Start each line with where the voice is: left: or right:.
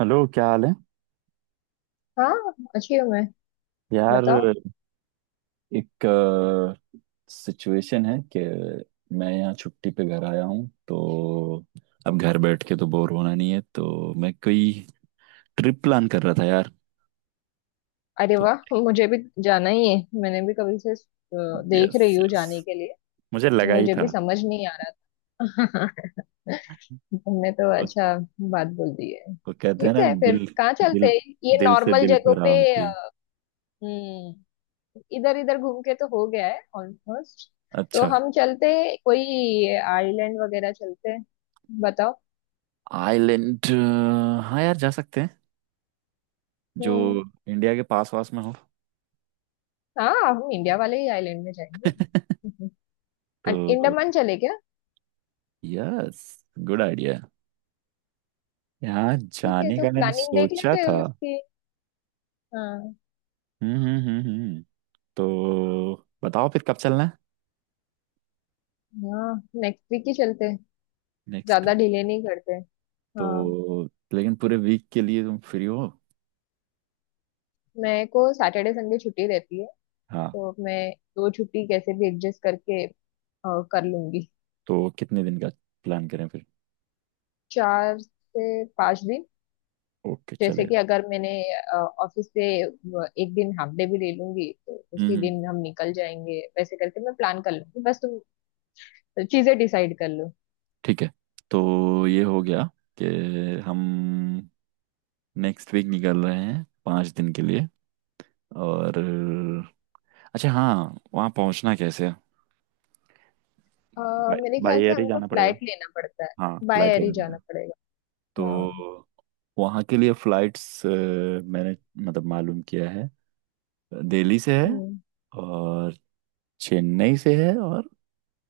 right: Hello, क्या हाल है
left: हाँ, अच्छी हूँ मैं।
right: यार।
left: बताओ।
right: एक सिचुएशन है कि मैं यहाँ छुट्टी पे घर आया हूँ, तो अब घर बैठ के तो बोर होना नहीं है, तो मैं कोई ट्रिप प्लान कर रहा था यार।
left: अरे
right: तो
left: वाह, मुझे भी जाना ही है। मैंने भी कभी से देख रही
right: यस,
left: हूँ
right: यस,
left: जाने के लिए।
right: मुझे लगा ही
left: मुझे
right: था।
left: भी समझ नहीं आ रहा था। तुमने तो
right: वो,
left: अच्छा बात बोल दी है।
right: कहते हैं
left: ठीक
right: ना,
left: है, फिर
right: दिल
left: कहाँ चलते
right: दिल
left: हैं? ये
right: दिल से
left: नॉर्मल
right: दिल को
left: जगहों पे
right: राह होती है।
left: अ, हम्म, इधर इधर घूम के तो हो गया है ऑलमोस्ट। तो
right: अच्छा।
left: हम चलते हैं, कोई आइलैंड वगैरह चलते हैं, बताओ।
right: आइलैंड। हाँ यार, जा सकते हैं जो
left: हम्म।
right: इंडिया के पास वास में हो।
left: हाँ, हम इंडिया वाले ही आइलैंड में जाएंगे।
right: तो
left: अंडमान चले क्या?
right: यस, गुड आइडिया, यहाँ
left: ठीक है,
right: जाने
left: तो
right: का मैंने
left: प्लानिंग देख
right: सोचा
left: लेते हैं
right: था।
left: उसकी। हाँ।
right: हम्म, हम्म, हम्म, तो बताओ फिर कब चलना है।
left: हाँ, नेक्स्ट वीक ही चलते हैं,
right: नेक्स्ट।
left: ज्यादा डिले नहीं करते। हाँ,
right: तो लेकिन पूरे वीक के लिए तुम फ्री हो?
left: मेरे को सैटरडे संडे छुट्टी रहती है,
right: हाँ।
left: तो मैं दो छुट्टी कैसे भी एडजस्ट करके कर लूंगी।
right: तो कितने दिन का प्लान करें फिर?
left: चार से पांच दिन।
right: ओके,
left: जैसे कि
right: चलेगा।
left: अगर मैंने ऑफिस से एक दिन हाफ डे भी ले लूंगी तो उसी
right: हम्म, हम्म।
left: दिन हम निकल जाएंगे, वैसे करके मैं प्लान कर लूंगी, बस तुम चीजें डिसाइड कर लो।
right: ठीक है, तो ये हो गया कि हम नेक्स्ट वीक निकल रहे हैं 5 दिन के लिए। और अच्छा हाँ, वहाँ पहुँचना कैसे है?
left: अ, मेरे
right: बाई
left: ख्याल से
right: एयर ही
left: हमको
right: जाना पड़ेगा।
left: फ्लाइट लेना पड़ता है।
right: हाँ,
left: बाय
right: फ्लाइट
left: एयर
right: लेना
left: ही जाना
right: पड़ेगा।
left: पड़ेगा। हाँ।
right: तो वहाँ के लिए फ्लाइट्स मैंने, मतलब, मालूम किया है। दिल्ली से है,
left: हम्म।
right: और चेन्नई से है, और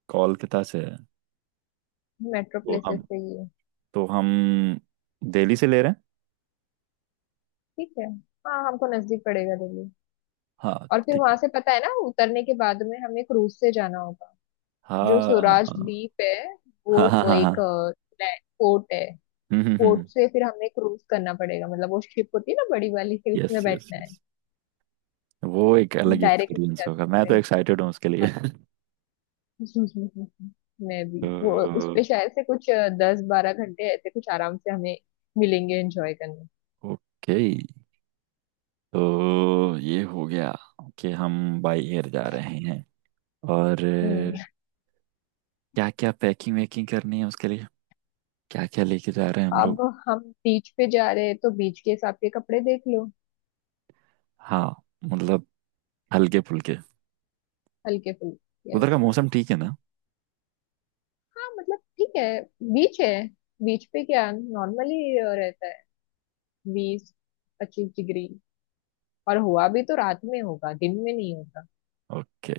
right: कोलकाता से है।
left: मेट्रो
right: तो
left: प्लेसेस
right: हम
left: पे ही है।
right: तो हम दिल्ली से ले रहे हैं।
left: ठीक है। हाँ, हमको नजदीक पड़ेगा दिल्ली।
right: हाँ
left: और फिर
right: ठीक
left: वहां
right: है।
left: से पता है ना, उतरने के बाद में हमें क्रूज से जाना होगा। जो
right: हाँ,
left: स्वराज
right: हाँ,
left: द्वीप है वो,
right: हाँ, हाँ,
left: वो
right: हाँ, हाँ।
left: एक पोर्ट है।
right: हम्म।
left: पोर्ट से फिर हमें क्रूज करना पड़ेगा, मतलब वो शिप होती है ना बड़ी वाली, फिर
right: यस,
left: उसमें
right: यस,
left: बैठना है।
right: यस, वो एक अलग
left: डायरेक्ट नहीं
right: एक्सपीरियंस
left: जा
right: होगा, मैं
left: सकते।
right: तो एक्साइटेड हूँ उसके लिए।
left: हाँ। मैं भी
right: तो
left: वो उस पे शायद से कुछ 10-12 घंटे ऐसे कुछ आराम से हमें मिलेंगे एंजॉय करने।
right: ओके, तो ये हो गया कि हम बाई एयर जा रहे हैं। और
left: हम्म,
right: क्या क्या पैकिंग वैकिंग करनी है उसके लिए, क्या क्या लेके जा रहे हैं हम
left: अब
right: लोग?
left: हम बीच पे जा रहे हैं तो बीच के हिसाब के कपड़े देख लो।
right: हाँ मतलब, हल्के फुल्के।
left: हल्के फुल्के
right: उधर
left: yes।
right: का मौसम ठीक है ना?
left: हाँ, मतलब ठीक है, बीच है। बीच पे क्या नॉर्मली रहता है, 20-25 डिग्री। और हुआ भी तो रात में होगा, दिन में नहीं होगा।
right: ओके।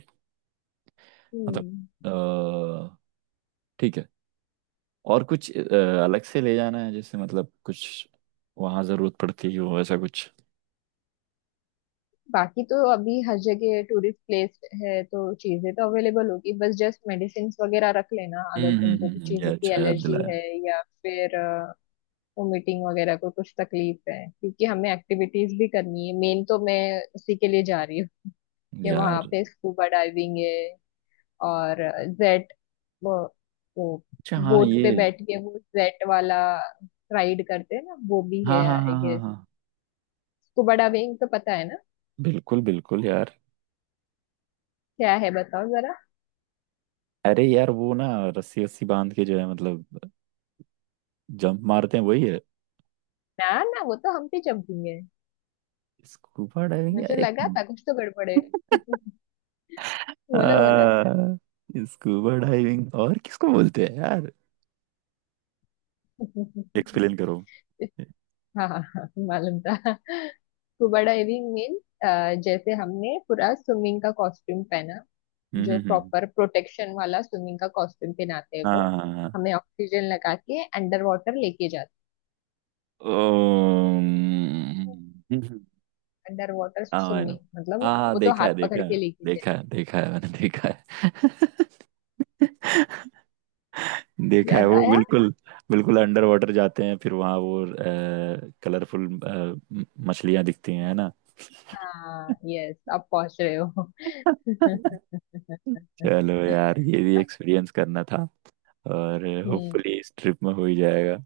right: मतलब,
left: हम्म।
right: अ, ठीक है। और कुछ अलग से ले जाना है, जैसे मतलब कुछ वहाँ जरूरत पड़ती हो ऐसा कुछ?
left: बाकी तो अभी हर जगह टूरिस्ट प्लेस है तो चीजें तो अवेलेबल होगी, बस जस्ट मेडिसिन वगैरह रख लेना अगर
right: हम्म, हम्म,
left: तुमको कुछ
right: ये
left: चीजों की
right: अच्छा याद
left: एलर्जी
right: दिलाया
left: है या फिर वोमिटिंग वगैरह को कुछ तकलीफ है। क्योंकि हमें एक्टिविटीज भी करनी है मेन, तो मैं उसी के लिए जा रही हूँ कि वहां
right: यार।
left: पे स्कूबा डाइविंग है। और जेट वो, वो
right: अच्छा हाँ
left: बोट
right: ये।
left: पे बैठ के वो जेट वाला राइड करते हैं ना, वो भी
right: हाँ,
left: है
right: हाँ, हाँ,
left: आई
right: हाँ,
left: गेस।
right: हाँ।
left: स्कूबा डाइविंग तो पता है ना,
right: बिल्कुल बिल्कुल यार।
left: क्या है बताओ जरा।
right: अरे यार वो ना, रस्सी रस्सी बांध के जो है, मतलब जंप मारते हैं, वही है
left: ना ना, वो तो हम पे जंपिंग है।
right: स्कूबा डाइविंग या
left: मुझे
right: एक।
left: लगा था कुछ तो गड़बड़ है। बोलो बोलो।
right: आ, स्कूबा डाइविंग और किसको बोलते हैं यार? एक्सप्लेन करो।
left: हाँ हाँ हाँ, मालूम था स्कूबा डाइविंग मीन, जैसे हमने पूरा स्विमिंग का कॉस्ट्यूम पहना।
right: हम्म,
left: जो
right: हम्म।
left: प्रॉपर प्रोटेक्शन वाला स्विमिंग का कॉस्ट्यूम पहनाते हैं वो
right: हाँ।
left: हमें ऑक्सीजन लगा के अंडर वाटर लेके जाते।
right: ओम।
left: अंडर वाटर
right: हाँ, आई नो।
left: स्विमिंग मतलब वो
right: हाँ हाँ,
left: वो तो
right: देखा
left: हाथ
right: है,
left: पकड़
right: देखा
left: के
right: है।
left: लेके जाए।
right: देखा है, देखा है, मैंने देखा है, देखा है
left: याद
right: वो।
left: आया।
right: बिल्कुल, बिल्कुल अंडर वाटर जाते हैं, फिर वहाँ वो कलरफुल मछलियाँ दिखती हैं, है ना?
left: हाँ यस, आप पहुंच रहे हो।
right: चलो यार, ये भी एक्सपीरियंस करना था, और
left: हम्म।
right: होपफुली इस ट्रिप में हो ही जाएगा।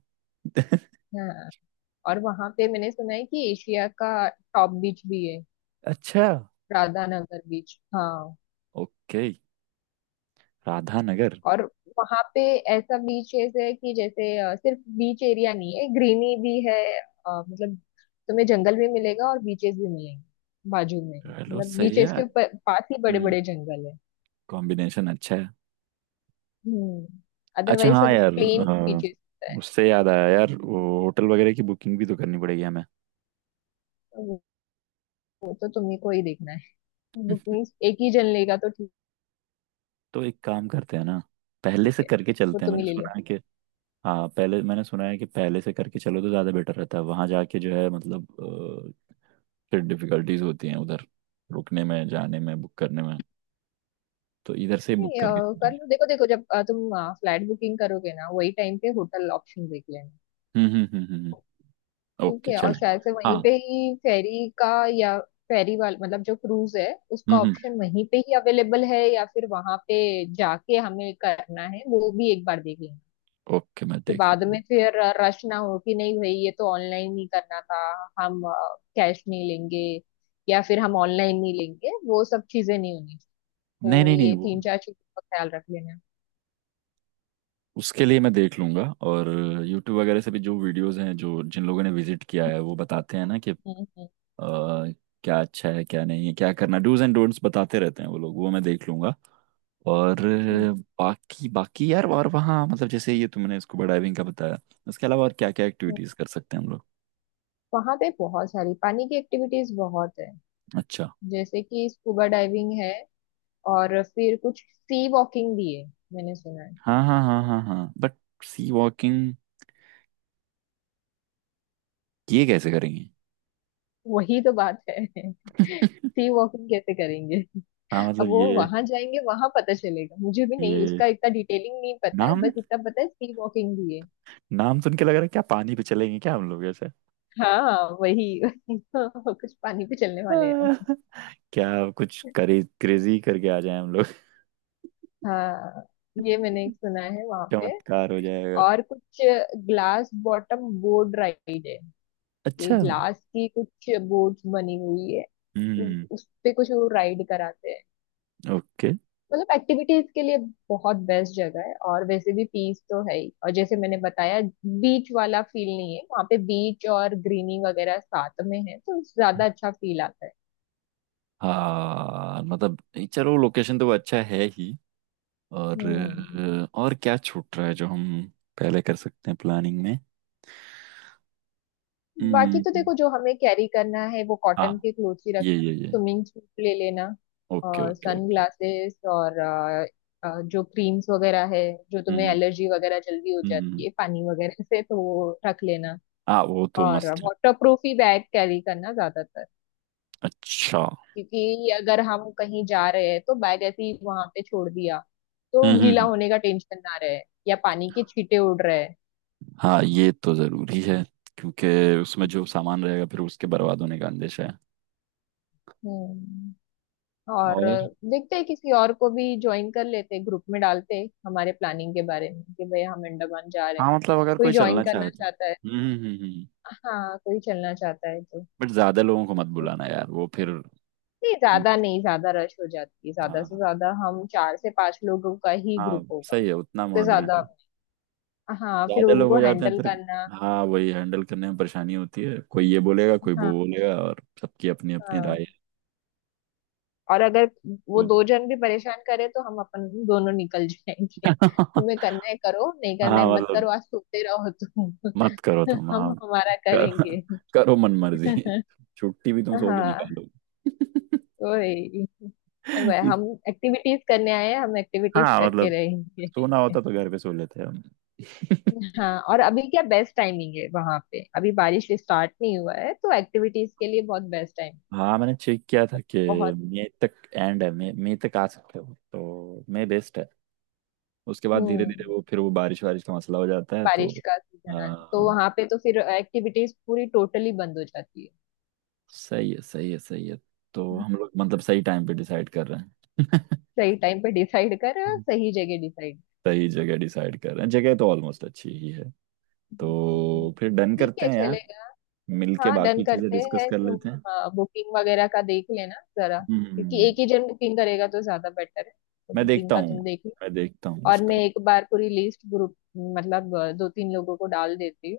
left: हाँ, और वहां पे मैंने सुना है कि एशिया का टॉप बीच भी है,
right: अच्छा।
left: राधानगर बीच, हाँ।
right: ओके। राधा नगर।
left: और वहां पे ऐसा बीचेस है कि जैसे सिर्फ बीच एरिया नहीं है, ग्रीनरी भी है। मतलब तुम्हें जंगल भी मिलेगा और बीचेस भी मिलेंगे, बाजू में,
right: चलो
left: मतलब
right: सही है।
left: बीचेस के ऊपर पास ही बड़े
right: हम्म।
left: बड़े जंगल है।
right: कॉम्बिनेशन अच्छा है।
left: हम्म,
right: अच्छा
left: अदरवाइज
right: हाँ
left: सब
right: यार,
left: प्लेन बीचेस होता है।
right: उससे याद आया यार, वो होटल वगैरह की बुकिंग भी तो करनी पड़ेगी हमें।
left: तो वो तो तुम्हें को ही देखना है, बुकिंग एक ही जन लेगा तो ठीक।
right: तो एक काम करते हैं ना, पहले
left: ठीक
right: से
left: है,
right: करके
left: वो
right: चलते हैं,
left: तुम ही
right: मैंने
left: ले लो।
right: सुना है कि। हाँ पहले, मैंने सुना है कि पहले से करके चलो तो ज़्यादा बेटर रहता है। वहाँ जाके जो है, मतलब अ, फिर डिफिकल्टीज होती हैं उधर रुकने में, जाने में, बुक करने में। तो इधर से ही बुक
left: नहीं,
right: करके
left: कर
right: चलेंगे।
left: लो, देखो देखो, जब तुम फ्लैट बुकिंग करोगे ना वही टाइम पे होटल ऑप्शन देख लेना।
right: हम्म, हम्म, हम्म, हम्म,
left: ठीक
right: ओके,
left: है। और
right: चलेंगे।
left: शायद से वहीं
right: हाँ।
left: पे ही फेरी का, या फेरी वाल, मतलब जो क्रूज है, उसका
right: हम्म, हम्म।
left: ऑप्शन वहीं पे ही अवेलेबल है या फिर वहां पे जाके हमें करना है, वो भी एक बार देख लेंगे
right: ओके, मैं
left: कि
right: देख
left: बाद
right: लूंगा।
left: में फिर रश ना हो, कि नहीं भाई, ये तो ऑनलाइन ही करना था, हम कैश नहीं लेंगे, या फिर हम ऑनलाइन नहीं लेंगे, वो सब चीजें नहीं होनी चाहिए।
right: नहीं
left: तो
right: नहीं नहीं,
left: ये
right: वो
left: तीन चार चीजों का ख्याल रख लेना।
right: उसके लिए मैं देख लूंगा। और यूट्यूब वगैरह से भी जो वीडियोस हैं, जो जिन लोगों ने विजिट किया है, वो बताते हैं ना कि
left: हम्म।
right: क्या अच्छा है, क्या नहीं है, क्या करना, डूज एंड डोंट्स, बताते रहते हैं वो लोग, वो मैं देख लूंगा। और
left: ठीक
right: बाकी बाकी यार, और वहाँ मतलब जैसे ये तुमने स्कूबा डाइविंग का बताया, उसके अलावा और क्या क्या
left: है,
right: एक्टिविटीज कर सकते हैं हम लोग?
left: वहां पे बहुत सारी पानी की एक्टिविटीज बहुत है।
right: अच्छा।
left: जैसे कि स्कूबा डाइविंग है, और फिर कुछ सी वॉकिंग भी है, मैंने सुना है।
right: हाँ, हाँ, हाँ, हाँ, हाँ, बट सी वॉकिंग ये कैसे करेंगे?
left: वही तो बात है। सी वॉकिंग कैसे करेंगे?
right: हाँ
left: अब
right: मतलब
left: वो
right: ये,
left: वहां जाएंगे वहां पता चलेगा, मुझे भी नहीं उसका
right: ये
left: इतना डिटेलिंग नहीं पता है,
right: नाम,
left: बस इतना पता है सी वॉकिंग भी है।
right: नाम सुन के लग रहा है क्या पानी पे चलेंगे क्या हम लोग
left: हाँ वही वही। कुछ पानी पे चलने वाले हैं।
right: ऐसे? क्या कुछ करी क्रेजी करके आ जाए हम लोग।
left: हाँ, ये मैंने एक सुना है वहां पे।
right: चमत्कार हो जाएगा।
left: और कुछ ग्लास बॉटम बोर्ड राइड है। ये
right: अच्छा।
left: ग्लास की कुछ बोर्ड्स बनी हुई है,
right: हम्म।
left: उस पे कुछ वो राइड कराते हैं।
right: ओके।
left: मतलब एक्टिविटीज के लिए बहुत बेस्ट जगह है, और वैसे भी पीस तो है ही। और जैसे मैंने बताया, बीच वाला फील नहीं है वहाँ पे, बीच और ग्रीनी वगैरह साथ में है तो ज्यादा अच्छा फील आता है।
right: हाँ मतलब चलो, लोकेशन तो वो अच्छा है ही। और
left: हम्म।
right: और क्या छूट रहा है जो हम पहले कर सकते हैं प्लानिंग में?
left: बाकी
right: हम्म।
left: तो देखो जो हमें कैरी करना है, वो
right: हाँ,
left: कॉटन के क्लोथ्स ही
right: ये,
left: रखना,
right: ये, ये।
left: स्विमिंग सूट ले लेना,
right: ओके,
left: और
right: ओके,
left: सन
right: ओके।
left: ग्लासेस, और जो क्रीम्स वगैरह है, जो
right: हम्म,
left: तुम्हें
right: हम्म,
left: एलर्जी वगैरह जल्दी हो
right: हम्म,
left: जाती
right: हम्म।
left: है पानी वगैरह से, तो वो रख लेना।
right: हाँ, वो तो
left: और
right: मस्त है।
left: वाटर प्रूफ ही बैग कैरी करना ज्यादातर,
right: अच्छा। हम्म।
left: क्योंकि अगर हम कहीं जा रहे हैं तो बैग ऐसे ही वहां पे छोड़ दिया, तो
right: हम्म,
left: गीला
right: हम्म।
left: होने का टेंशन ना रहे या पानी के छींटे उड़ रहे हैं।
right: हाँ, ये तो जरूरी है। क्योंकि उसमें जो सामान रहेगा फिर उसके बर्बाद होने का अंदेशा
left: हम्म। और
right: है।
left: देखते हैं किसी और को भी ज्वाइन कर लेते हैं, ग्रुप में डालते हैं हमारे प्लानिंग के बारे में कि भाई हम अंडमान जा रहे हैं,
right: हाँ मतलब, अगर
left: कोई
right: कोई
left: ज्वाइन
right: चलना चाहे
left: करना
right: तो।
left: चाहता है।
right: हम्म, हम्म, हम्म।
left: हाँ, कोई चलना चाहता है तो
right: बट ज्यादा लोगों को मत
left: हो
right: बुलाना यार, वो
left: सकता
right: फिर
left: है। नहीं, ज्यादा
right: उनको-
left: नहीं, ज्यादा रश हो जाती है, ज्यादा से
right: हाँ,
left: ज्यादा हम चार से पांच लोगों का ही
right: हाँ
left: ग्रुप होगा,
right: सही है, उतना
left: उससे
right: मॉडरेट।
left: ज्यादा हाँ फिर
right: ज्यादा लोग
left: उनको
right: हो जाते हैं
left: हैंडल
right: फिर।
left: करना।
right: हाँ वही, हैंडल करने में परेशानी होती है, कोई ये बोलेगा कोई वो
left: हाँ,
right: बोलेगा, और सबकी अपनी अपनी
left: हाँ।
right: राय है।
left: और अगर वो
right: तो
left: दो जन भी परेशान करे तो हम अपन दोनों निकल जाएंगे, तुम्हें करना है करो, नहीं करना
right: हाँ
left: है मत
right: मतलब,
left: करो, आज सोते रहो तुम।
right: मत करो तुम,
left: हम
right: हाँ।
left: हमारा
right: कर,
left: करेंगे।
right: करो मन मर्जी। छुट्टी भी तुम सो के
left: हाँ,
right: निकालो।
left: तो यही। भाई, हम एक्टिविटीज करने आए हैं, हम एक्टिविटीज
right: हाँ
left: करके
right: मतलब,
left: रहेंगे।
right: सोना होता तो घर पे सो लेते हम।
left: हाँ, और अभी क्या बेस्ट टाइमिंग है वहां पे, अभी बारिश स्टार्ट नहीं हुआ है तो एक्टिविटीज के लिए बहुत बेस्ट टाइम।
right: हाँ मैंने चेक किया था कि
left: बहुत
right: मई तक एंड है। मई मई तक आ सकते हो। तो मई बेस्ट है। उसके बाद धीरे धीरे
left: हम्म।
right: वो, फिर वो बारिश वारिश का मसला हो जाता है। तो
left: बारिश का सीजन आना तो
right: हाँ,
left: वहां पे तो फिर एक्टिविटीज पूरी टोटली बंद हो जाती है।
right: सही है, सही है, सही है। तो हम लोग मतलब, सही टाइम पे डिसाइड कर रहे हैं।
left: सही टाइम पे डिसाइड कर, सही जगह डिसाइड।
right: सही जगह डिसाइड कर रहे हैं। जगह तो ऑलमोस्ट अच्छी ही है।
left: हम्म,
right: तो फिर डन
left: ठीक
right: करते
left: है
right: हैं यार,
left: चलेगा।
right: मिलके
left: हाँ डन
right: बाकी चीजें
left: करते
right: डिस्कस
left: हैं,
right: कर लेते हैं।
left: तुम बुकिंग वगैरह का देख लेना जरा, क्योंकि
right: हम्म।
left: एक ही जन बुकिंग करेगा तो ज्यादा बेटर है, तो
right: मैं
left: बुकिंग
right: देखता
left: का
right: हूँ,
left: तुम देख लो।
right: मैं देखता हूँ
left: और
right: उसका।
left: मैं एक बार पूरी लिस्ट ग्रुप, मतलब दो तीन लोगों को डाल देती हूँ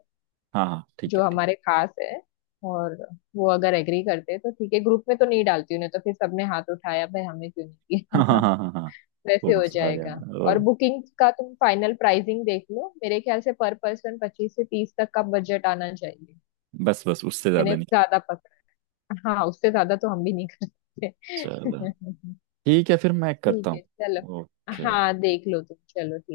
right: हाँ हाँ ठीक
left: जो
right: है, ठीक।
left: हमारे खास है। और वो अगर एग्री करते हैं तो ठीक है, ग्रुप में तो नहीं डालती उन्हें तो फिर सबने हाथ उठाया, भाई हमें क्यों नहीं
right: हाँ, हाँ,
left: किया।
right: हाँ, हाँ, हाँ, वो
left: वैसे हो
right: मसला आ गया।
left: जाएगा।
right: ओ।
left: और बुकिंग का तुम फाइनल प्राइसिंग देख लो, मेरे ख्याल से पर पर्सन 25 से 30 तक का बजट आना चाहिए।
right: बस, बस, उससे
left: मैंने
right: ज्यादा नहीं।
left: ज्यादा पकड़ा? हाँ, उससे ज्यादा तो हम भी नहीं करते।
right: चलो ठीक है फिर, मैं
left: ठीक
right: करता हूँ।
left: है चलो।
right: ओके।
left: हाँ, देख लो तुम, चलो ठीक।